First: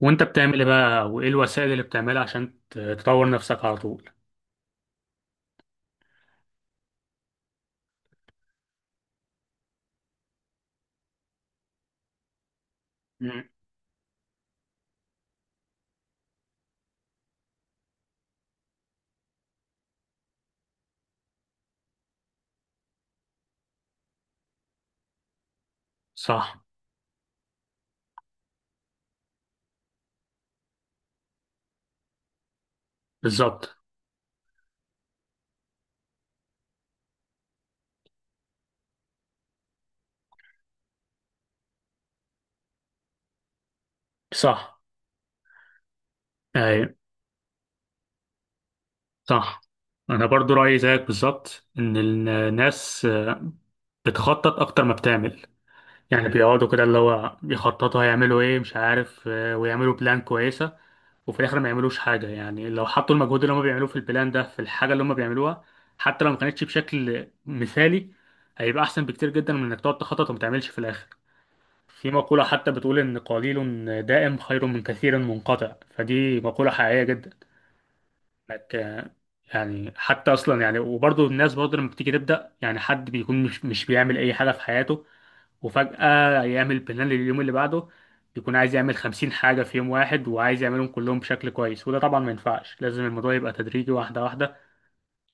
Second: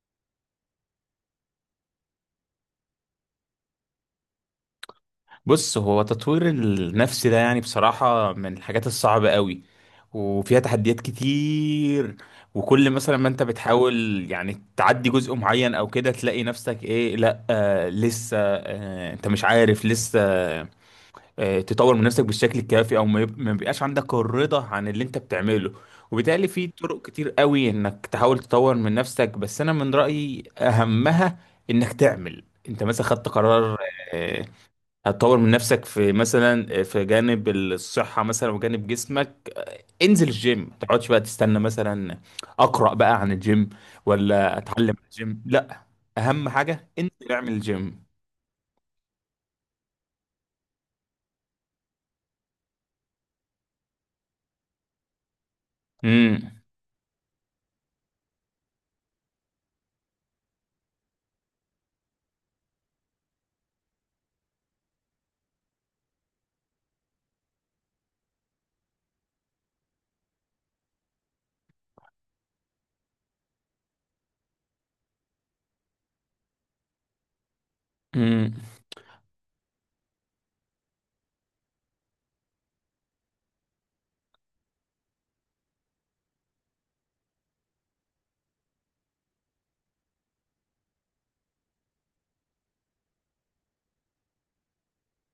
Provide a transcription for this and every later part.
وانت بتعمل ايه بقى، وايه الوسائل اللي بتعملها عشان تطور نفسك على طول؟ بص، هو تطوير النفس ده يعني بصراحة من الحاجات الصعبة قوي، وفيها تحديات كتير. وكل مثلا ما انت مم. بتحاول يعني تعدي جزء معين او كده، تلاقي نفسك ايه، لا لسه، انت مش عارف لسه تطور من نفسك بالشكل الكافي، او ما بيبقاش عندك الرضا عن اللي انت بتعمله. وبالتالي صح. في طرق كتير قوي انك تحاول تطور من نفسك، بس انا من رأيي اهمها انك تعمل. انت مثلا خدت بالظبط. قرار، آه، هتطور من نفسك في مثلا في جانب الصحة مثلا وجانب جسمك. انزل الجيم، ما تقعدش بقى تستنى مثلا، اقرأ بقى عن الجيم ولا صح. اتعلم عن الجيم، لا اهم اي. حاجة انزل اعمل الجيم. صح. انا برضو رايي زيك بالظبط ان الناس بتخطط اكتر ما بتعمل. يعني بيقعدوا كده اللي هو يخططوا هيعملوا ايه، مش عارف، ويعملوا بلان كويسه، وفي الاخر ما يعملوش حاجه. يعني لو حطوا المجهود اللي هم بيعملوه في البلان ده في الحاجه اللي هم بيعملوها، حتى لو ما كانتش بشكل مثالي، هيبقى احسن بكتير جدا من انك تقعد تخطط وما تعملش في الاخر. في مقولة حتى بتقول إن قليل دائم خير من كثير منقطع، فدي مقولة حقيقية جدا. امم. إنك، يعني حتى أصلا، يعني وبرضه الناس برضه لما بتيجي تبدأ، يعني حد بيكون مش بيعمل أي حاجة في حياته، وفجأة يعمل بلان لليوم اللي بعده، بيكون عايز يعمل 50 حاجة في يوم واحد، وعايز يعملهم كلهم بشكل كويس. وده طبعا ما ينفعش، لازم الموضوع يبقى تدريجي، واحدة واحدة،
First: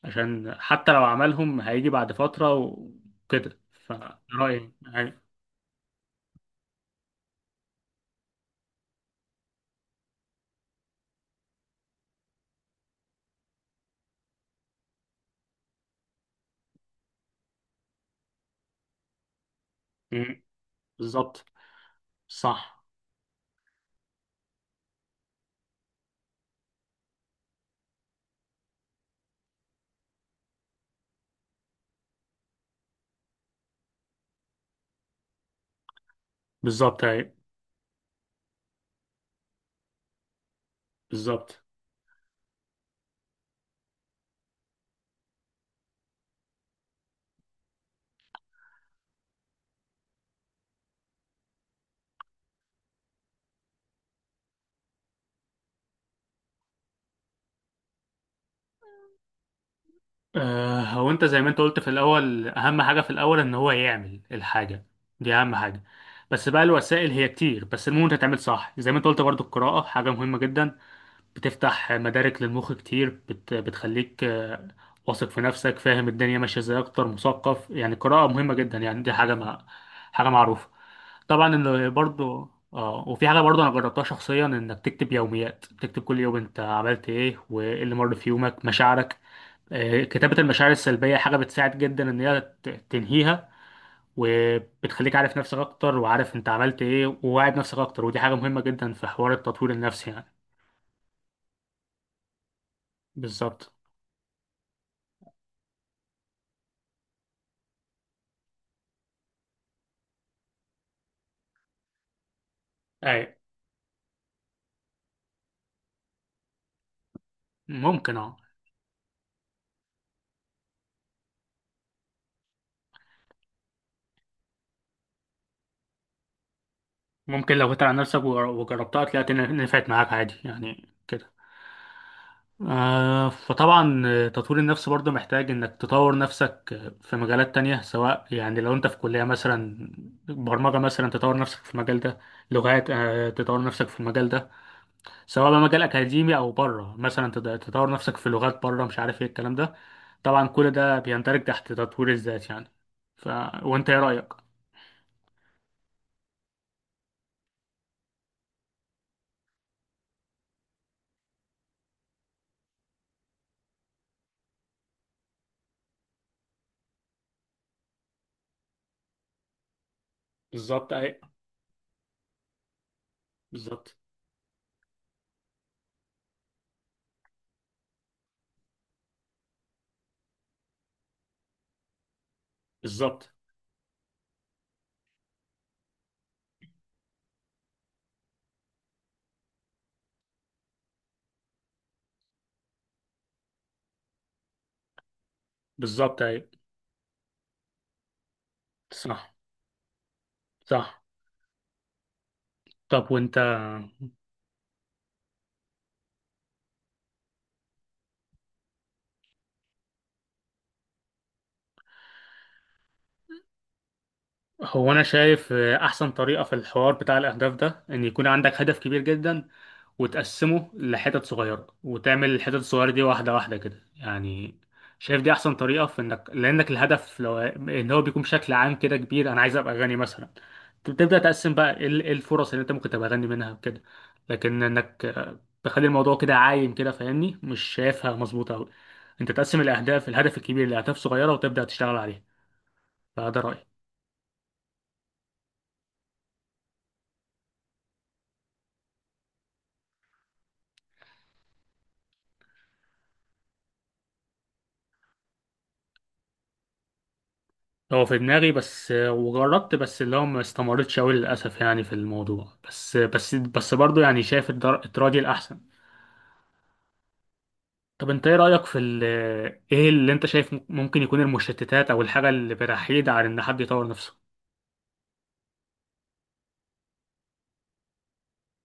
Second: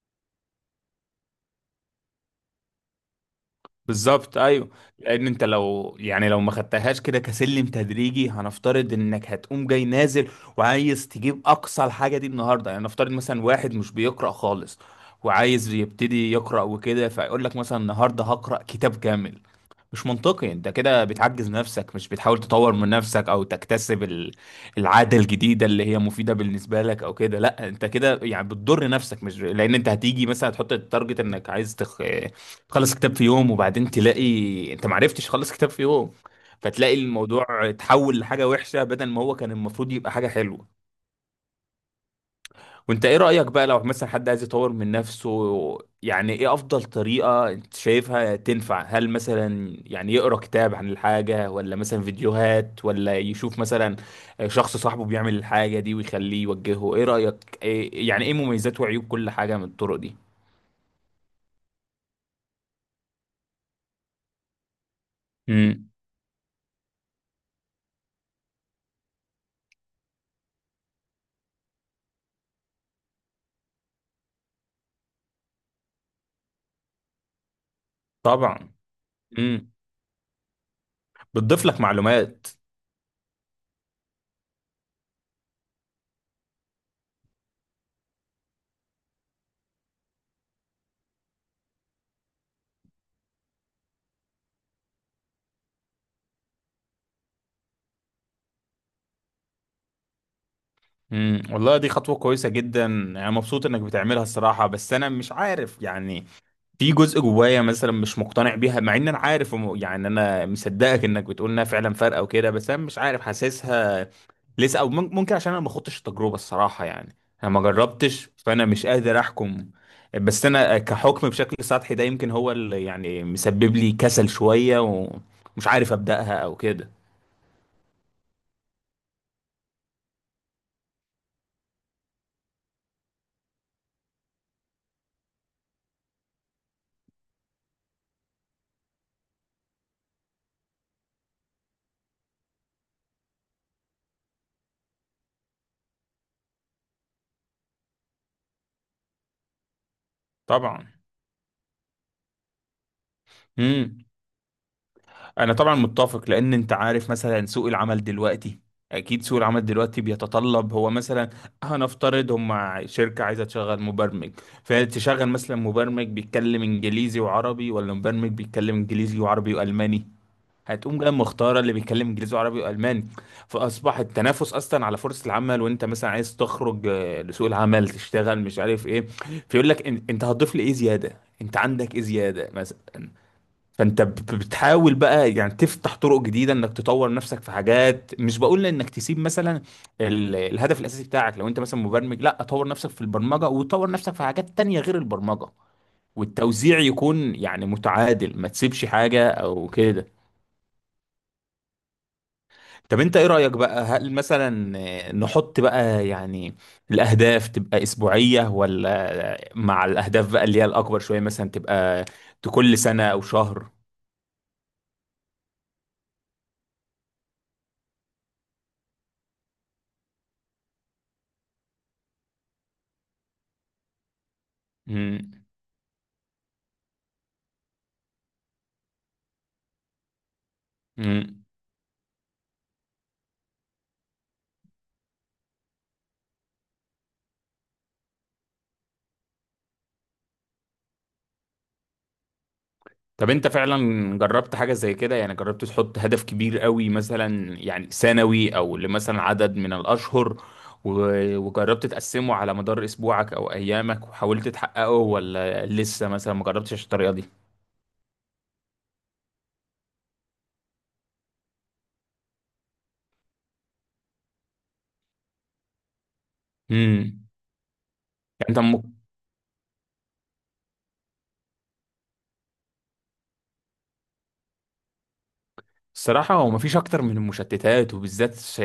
عشان حتى لو عملهم هيجي بعد فترة وكده. بالظبط ايوه. فرأيي يعني-. لان انت لو يعني لو ما خدتهاش كده كسلم تدريجي، هنفترض انك هتقوم جاي نازل وعايز تجيب اقصى الحاجه دي النهارده، يعني نفترض مثلا واحد مش بيقرا خالص وعايز يبتدي يقرا وكده، فيقول لك مثلا النهارده هقرا كتاب كامل. مش مم. منطقي، انت كده بالظبط. بتعجز نفسك، مش بتحاول تطور صح. من نفسك او تكتسب العادة الجديدة اللي هي مفيدة بالنسبة لك او كده. لا انت كده يعني بتضر نفسك، مش لان انت هتيجي مثلا هتحط التارجت انك عايز تخلص كتاب في يوم، وبعدين تلاقي انت معرفتش تخلص كتاب في يوم، فتلاقي بالظبط، أيوة. الموضوع اتحول لحاجة وحشة بدل ما هو كان المفروض يبقى حاجة حلوة. بالظبط. وانت ايه رأيك بقى لو مثلا حد عايز يطور من نفسه؟ يعني ايه افضل طريقة انت شايفها تنفع؟ هل مثلا يعني يقرأ كتاب عن الحاجة، ولا مثلا فيديوهات، ولا يشوف مثلا شخص صاحبه بيعمل الحاجة دي ويخليه يوجهه؟ ايه رأيك إيه؟ يعني ايه مميزات وعيوب كل حاجة من الطرق دي؟ هو انت زي ما انت قلت في الاول، اهم حاجه في الاول ان هو يعمل الحاجه دي، اهم حاجه. امم. بس بقى، الوسائل هي كتير، بس المهم انت تعمل صح زي ما انت قلت. برضو القراءه حاجه مهمه جدا، بتفتح مدارك للمخ كتير، بتخليك واثق في نفسك، فاهم الدنيا ماشيه ازاي، اكتر مثقف. يعني القراءه مهمه طبعا. جدا، يعني دي حاجه ما... امم. حاجه معروفه. طبعا بتضيف لك انه معلومات. برضو، وفي حاجه برضو انا جربتها شخصيا، انك تكتب يوميات، تكتب كل يوم انت عملت ايه وايه اللي مر في يومك، مشاعرك. كتابة المشاعر السلبية حاجة بتساعد جدا إن هي تنهيها، وبتخليك عارف نفسك أكتر، وعارف أنت عملت إيه، وواعد نفسك أكتر، ودي حاجة مهمة جدا في حوار التطوير النفسي يعني. امم، والله دي خطوة كويسة جدا، انا مبسوط بالظبط. انك بتعملها الصراحة. بس انا مش عارف يعني، في جزء جوايا مثلا مش مقتنع بيها، مع ان انا عارف يعني انا مصدقك انك بتقول انها فعلا فارقة وكده، بس انا مش عارف أي. حاسسها لسه. او ممكن عشان انا ما خدتش التجربة الصراحة، يعني انا ما ممكن جربتش أه. فانا مش قادر احكم. بس انا كحكم بشكل سطحي ده، يمكن هو اللي يعني مسبب لي كسل شوية ومش عارف ابدأها او كده. ممكن لو جيت على نفسك وجربتها، تلاقي نفعت معاك عادي يعني كده. فطبعا، تطوير النفس برضه محتاج إنك تطور نفسك في مجالات تانية، سواء يعني لو أنت في كلية مثلا، برمجة مثلا تطور نفسك في المجال ده، لغات، تطور نفسك في المجال ده، سواء بقى مجال اكاديمي او بره، مثلا تطور نفسك في لغات بره، مش عارف ايه الكلام ده. طبعا كل طبعا. ده بيندرج تحت تطوير الذات يعني. ف وانت ايه امم. رايك؟ انا طبعا متفق، لان انت عارف مثلا سوق العمل دلوقتي، اكيد سوق العمل دلوقتي بيتطلب. هو مثلا هنفترض هم شركة عايزة تشغل مبرمج، فتشغل مثلا مبرمج بيتكلم انجليزي وعربي، ولا مبرمج بيتكلم انجليزي وعربي والماني؟ بالظبط هتقوم جاي اهي. مختارة اللي بيتكلم انجليزي وعربي والماني. بالظبط. فاصبح التنافس اصلا على فرصة العمل. وانت مثلا عايز تخرج لسوق العمل تشتغل مش عارف ايه، فيقول لك انت هتضيف لي ايه زيادة؟ انت عندك ايه زيادة مثلا؟ بالظبط. فانت بتحاول بقى يعني تفتح طرق جديده انك تطور نفسك في حاجات. مش بقول انك تسيب مثلا الهدف الاساسي بتاعك، لو انت مثلا مبرمج لا طور نفسك في البرمجه وطور نفسك في حاجات تانية غير البرمجه. بالظبط اهي. والتوزيع يكون يعني متعادل، ما تسيبش حاجه صح. او كده. صح. طب طب انت ايه وانت. رايك بقى؟ هل مثلا نحط بقى يعني الاهداف تبقى اسبوعيه، ولا مع الاهداف بقى اللي هي الاكبر شويه مثلا تبقى كل سنه او شهر؟ هو أنا شايف أحسن طريقة في الحوار بتاع الأهداف ده إن يكون عندك هدف كبير جدا، وتقسمه لحتت صغيرة، وتعمل الحتت الصغيرة دي واحدة واحدة كده يعني. شايف دي أحسن طريقة في إنك، لأنك الهدف لو إن هو بيكون بشكل عام كده كبير، أنا عايز أبقى غني مثلا، تبدأ امم. تقسم بقى، إيه إيه الفرص اللي أنت ممكن تبقى غني منها كده. لكن إنك تخلي الموضوع كده عايم كده، فاهمني، مش شايفها مظبوطة أوي. أنت تقسم الأهداف، الهدف الكبير لأهداف صغيرة، وتبدأ تشتغل عليه، طب فده انت رأيي. فعلا جربت حاجة زي كده؟ يعني جربت تحط هدف كبير قوي مثلا، يعني سنوي او لمثلا عدد من الاشهر، وجربت تقسمه على مدار اسبوعك او ايامك وحاولت تحققه، ولا لسه مثلا ما جربتش الطريقة دي؟ هو في دماغي بس وجربت، بس اللي هو ما استمرتش أوي للأسف يعني في الموضوع، بس برضه يعني شايف التراجي الأحسن. امم. طب أنت إيه يعني انت رأيك في م- إيه اللي أنت شايف ممكن يكون المشتتات أو الحاجة اللي بتحيد على إن حد يطور نفسه؟ الصراحة هو مفيش أكتر من المشتتات، وبالذات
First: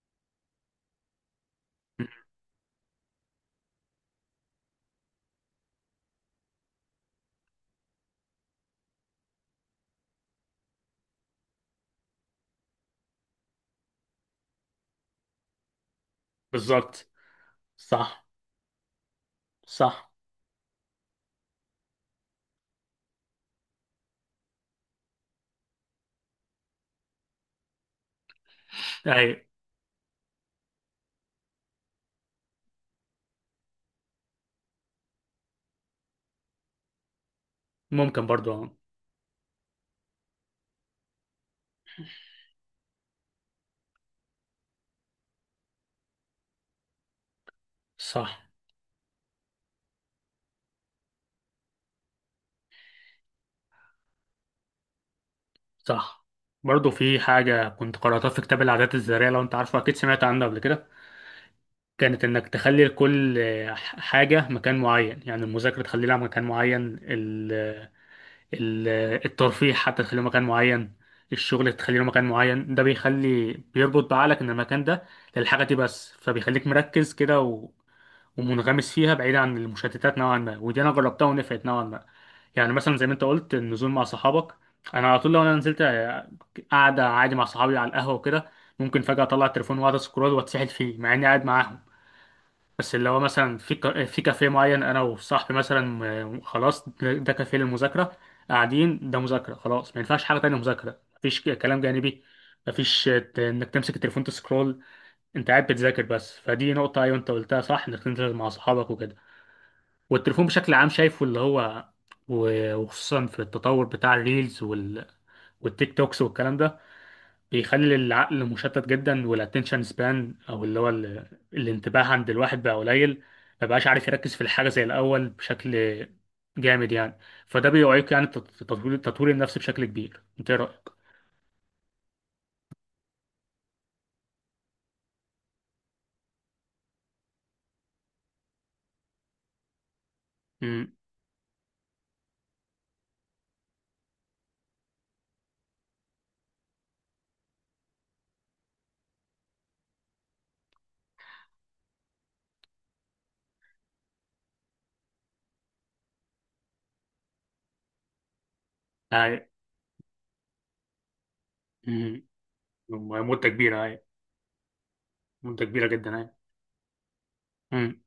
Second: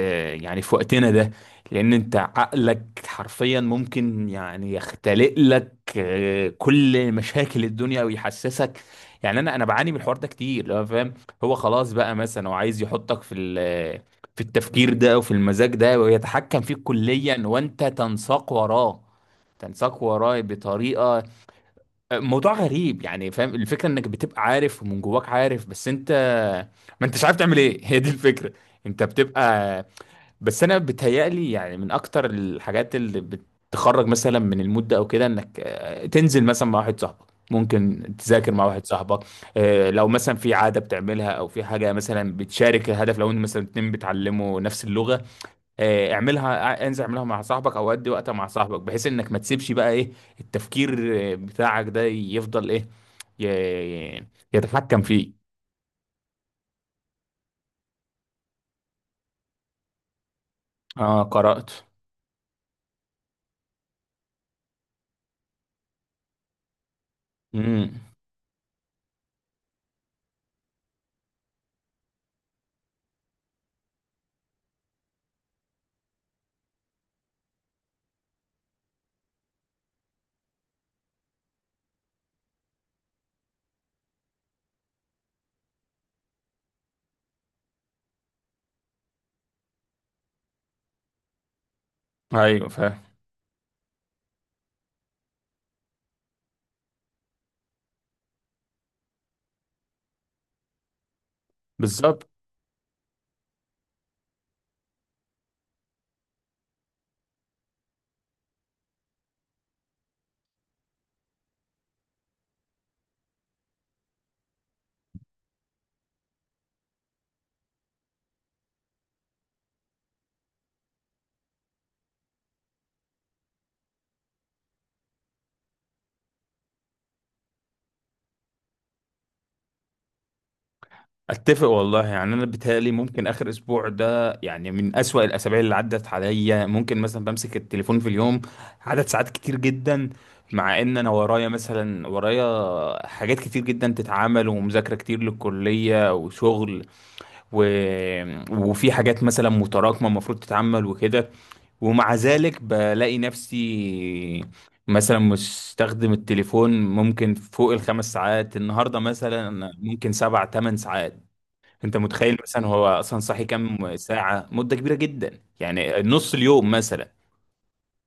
يعني في وقتنا ده. لأن أنت عقلك حرفيا ممكن يعني يختلق لك كل مشاكل الدنيا ويحسسك. يعني أنا بعاني من الحوار ده كتير لو فاهم. هو خلاص بقى مثلا هو عايز يحطك في التفكير ده وفي المزاج ده، ويتحكم فيك بالظبط. كليا وأنت صح. تنساق وراه. تنساق صح. وراه بطريقة موضوع غريب، يعني فاهم الفكرة انك بتبقى عارف ومن جواك عارف، بس انت ما انتش عارف تعمل ايه هي دي الفكرة. انت أي. بتبقى. بس انا بتهيألي يعني من اكتر الحاجات اللي بتخرج مثلا من المود ده او كده، انك تنزل مثلا مع واحد صاحبك، ممكن ممكن برضه تذاكر مع آه. واحد صاحبك. لو مثلا في عادة بتعملها او في حاجة مثلا بتشارك الهدف، لو انت مثلا اتنين بتعلموا نفس اللغة، اعملها، انزل اعملها مع صاحبك او ادي وقتها صح. مع صاحبك، بحيث انك ما تسيبش بقى ايه التفكير بتاعك ده يفضل ايه ي- يتحكم فيه. صح. برضه في حاجة كنت قرأتها في كتاب العادات الذرية، لو أنت عارفه أكيد سمعت عنه قبل كده. اه، قرأت. كانت انك تخلي لكل حاجة مكان معين، يعني المذاكرة تخلي لها مكان معين، ال امم. ال الترفيه حتى تخليه مكان معين، الشغل تخلي له مكان معين. ده بيخلي، بيربط بعقلك ان المكان ده للحاجة دي بس، فبيخليك مركز كده ومنغمس فيها بعيد عن المشتتات نوعا ما، ودي انا جربتها ونفعت نوعا ما. يعني مثلا زي ما انت قلت، النزول مع صحابك، انا على طول لو انا نزلت قاعدة عادي مع صحابي على القهوة وكده، ممكن فجأة اطلع التليفون واقعد اسكرول واتسحل فيه، مع اني قاعد معاهم. ايوه بس فاهم. اللي هو مثلا في كافيه معين، انا وصاحبي مثلا، خلاص ده كافيه للمذاكره، قاعدين ده مذاكره، خلاص ما ينفعش حاجه تانية، مذاكره، مفيش كلام جانبي، بالظبط. مفيش انك تمسك التليفون تسكرول، انت قاعد بتذاكر بس. فدي نقطه، ايوه انت قلتها صح، انك تنزل مع اصحابك وكده. والتليفون بشكل عام شايفه، اللي هو وخصوصا في التطور بتاع الريلز والتيك توكس والكلام ده، بيخلي العقل مشتت جدا، والاتنشن سبان، او اللي هو الانتباه عند الواحد بقى قليل، ما بقاش عارف يركز في الحاجه زي الاول بشكل جامد يعني. فده بيعيق يعني تطوير النفس بشكل كبير، انت ايه رايك؟ اتفق والله. يعني انا بيتهيألي ممكن اخر اسبوع ده يعني من اسوأ الاسابيع اللي عدت عليا. ممكن مثلا بمسك التليفون في اليوم عدد ساعات كتير جدا، مع امم. ان انا ورايا مثلا ورايا حاجات كتير جدا تتعمل، ومذاكرة كتير للكلية وشغل، و... وفي حاجات مثلا متراكمة المفروض تتعمل وكده. ومع ذلك بلاقي نفسي مثلا مستخدم التليفون ممكن فوق الخمس ساعات النهاردة، اي. مثلا ممكن 7 أو 8 ساعات. انت امم. متخيل؟ مثلا هو اصلا صاحي مده كبيره، كام اي. ساعة؟ مدة كبيرة جدا، مده كبيره يعني جدا، اي. نص اليوم مثلا. امم.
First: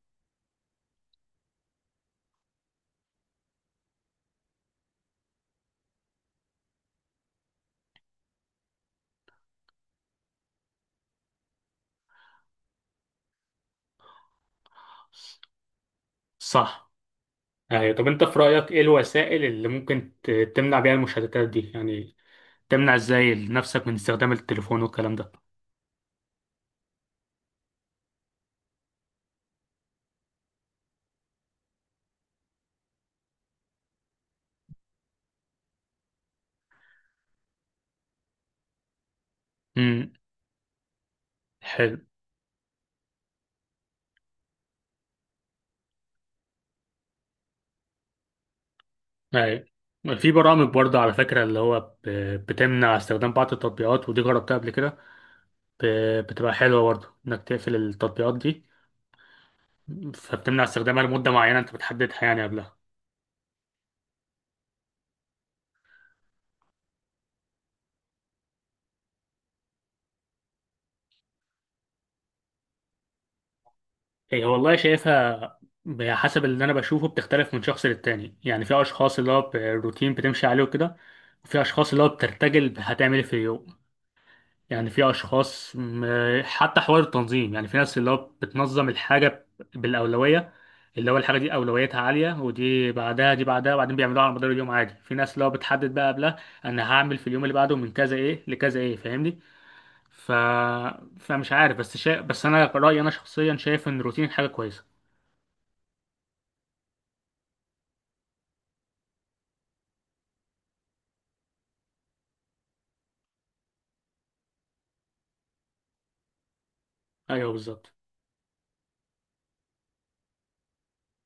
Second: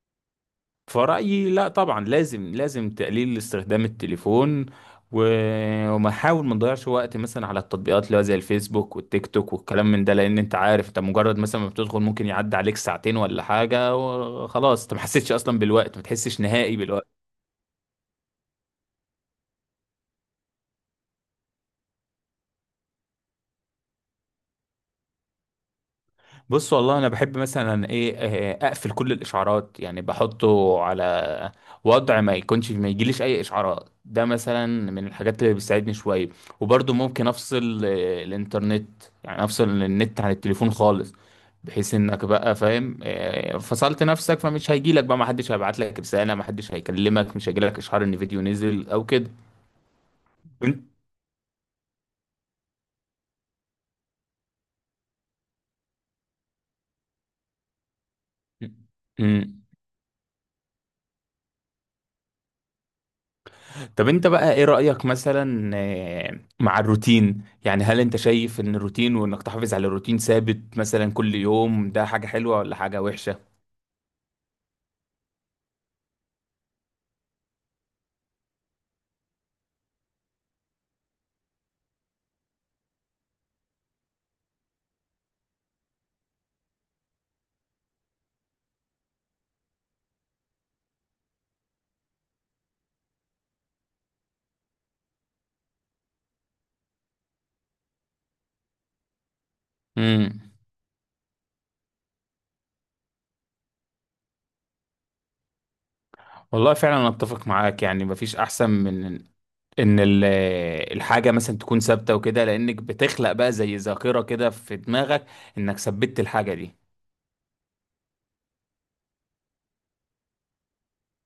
فرأيي لا، طبعا لازم لازم تقليل استخدام التليفون، وما نحاول ما نضيعش وقت مثلا على التطبيقات اللي هو زي الفيسبوك والتيك توك والكلام من ده. لان انت عارف انت مجرد مثلا ما بتدخل ممكن يعدي عليك ساعتين ولا حاجة، وخلاص انت ما حسيتش اصلا بالوقت، ما تحسش نهائي صح. بالوقت. اي. طب انت في رايك، ايه الوسائل اللي ممكن تمنع بيها المشتتات دي يعني؟ تمنع ازاي نفسك من استخدام التليفون والكلام ده؟ بص والله انا بحب مثلا ايه، اقفل كل الاشعارات، يعني بحطه على وضع ما يكونش ما يجيليش اي اشعارات. ده مثلا من الحاجات اللي بتساعدني شويه. وبرضه ممكن افصل الانترنت، يعني افصل امم. النت عن التليفون خالص، بحيث انك بقى فاهم فصلت نفسك، فمش هيجيلك بقى، ما حدش هيبعت لك رساله، ما حدش هيكلمك، مش هيجيلك اشعار ان فيديو نزل او كده. أيوة. في برامج برضه، على فكرة، اللي هو بتمنع استخدام بعض التطبيقات، ودي جربتها قبل كده، بتبقى حلوة برضه إنك تقفل التطبيقات دي، انت- فبتمنع استخدامها لمدة معينة أنت بتحددها يعني قبلها. طب انت بقى ايه رأيك مثلا مع الروتين؟ يعني هل انت شايف ان الروتين وانك تحافظ على روتين ثابت مثلا كل يوم ده حاجة حلوة ولا حاجة وحشة؟ هي والله شايفها، حسب اللي أنا بشوفه، بتختلف من شخص للتاني. يعني في أشخاص اللي هو الروتين بتمشي عليه وكده، وفي أشخاص اللي هو بترتجل هتعمل إيه في اليوم. يعني في اشخاص حتى حوار التنظيم، يعني في ناس اللي هو بتنظم الحاجه بالاولويه، اللي هو الحاجه دي اولويتها عاليه، ودي بعدها دي بعدها، وبعدين بيعملوها على مدار اليوم عادي. في ناس اللي هو بتحدد بقى قبلها، انا هعمل في اليوم اللي بعده من كذا ايه لكذا ايه، فاهمني. ف... امم. فمش عارف، بس انا رايي، انا شخصيا شايف ان الروتين حاجه كويسه. والله فعلا انا اتفق معاك، يعني مفيش احسن من ان الحاجة مثلا تكون ثابتة وكده، لانك بتخلق بقى زي ذاكرة كده في دماغك انك ثبتت الحاجة دي. ايوه بالظبط.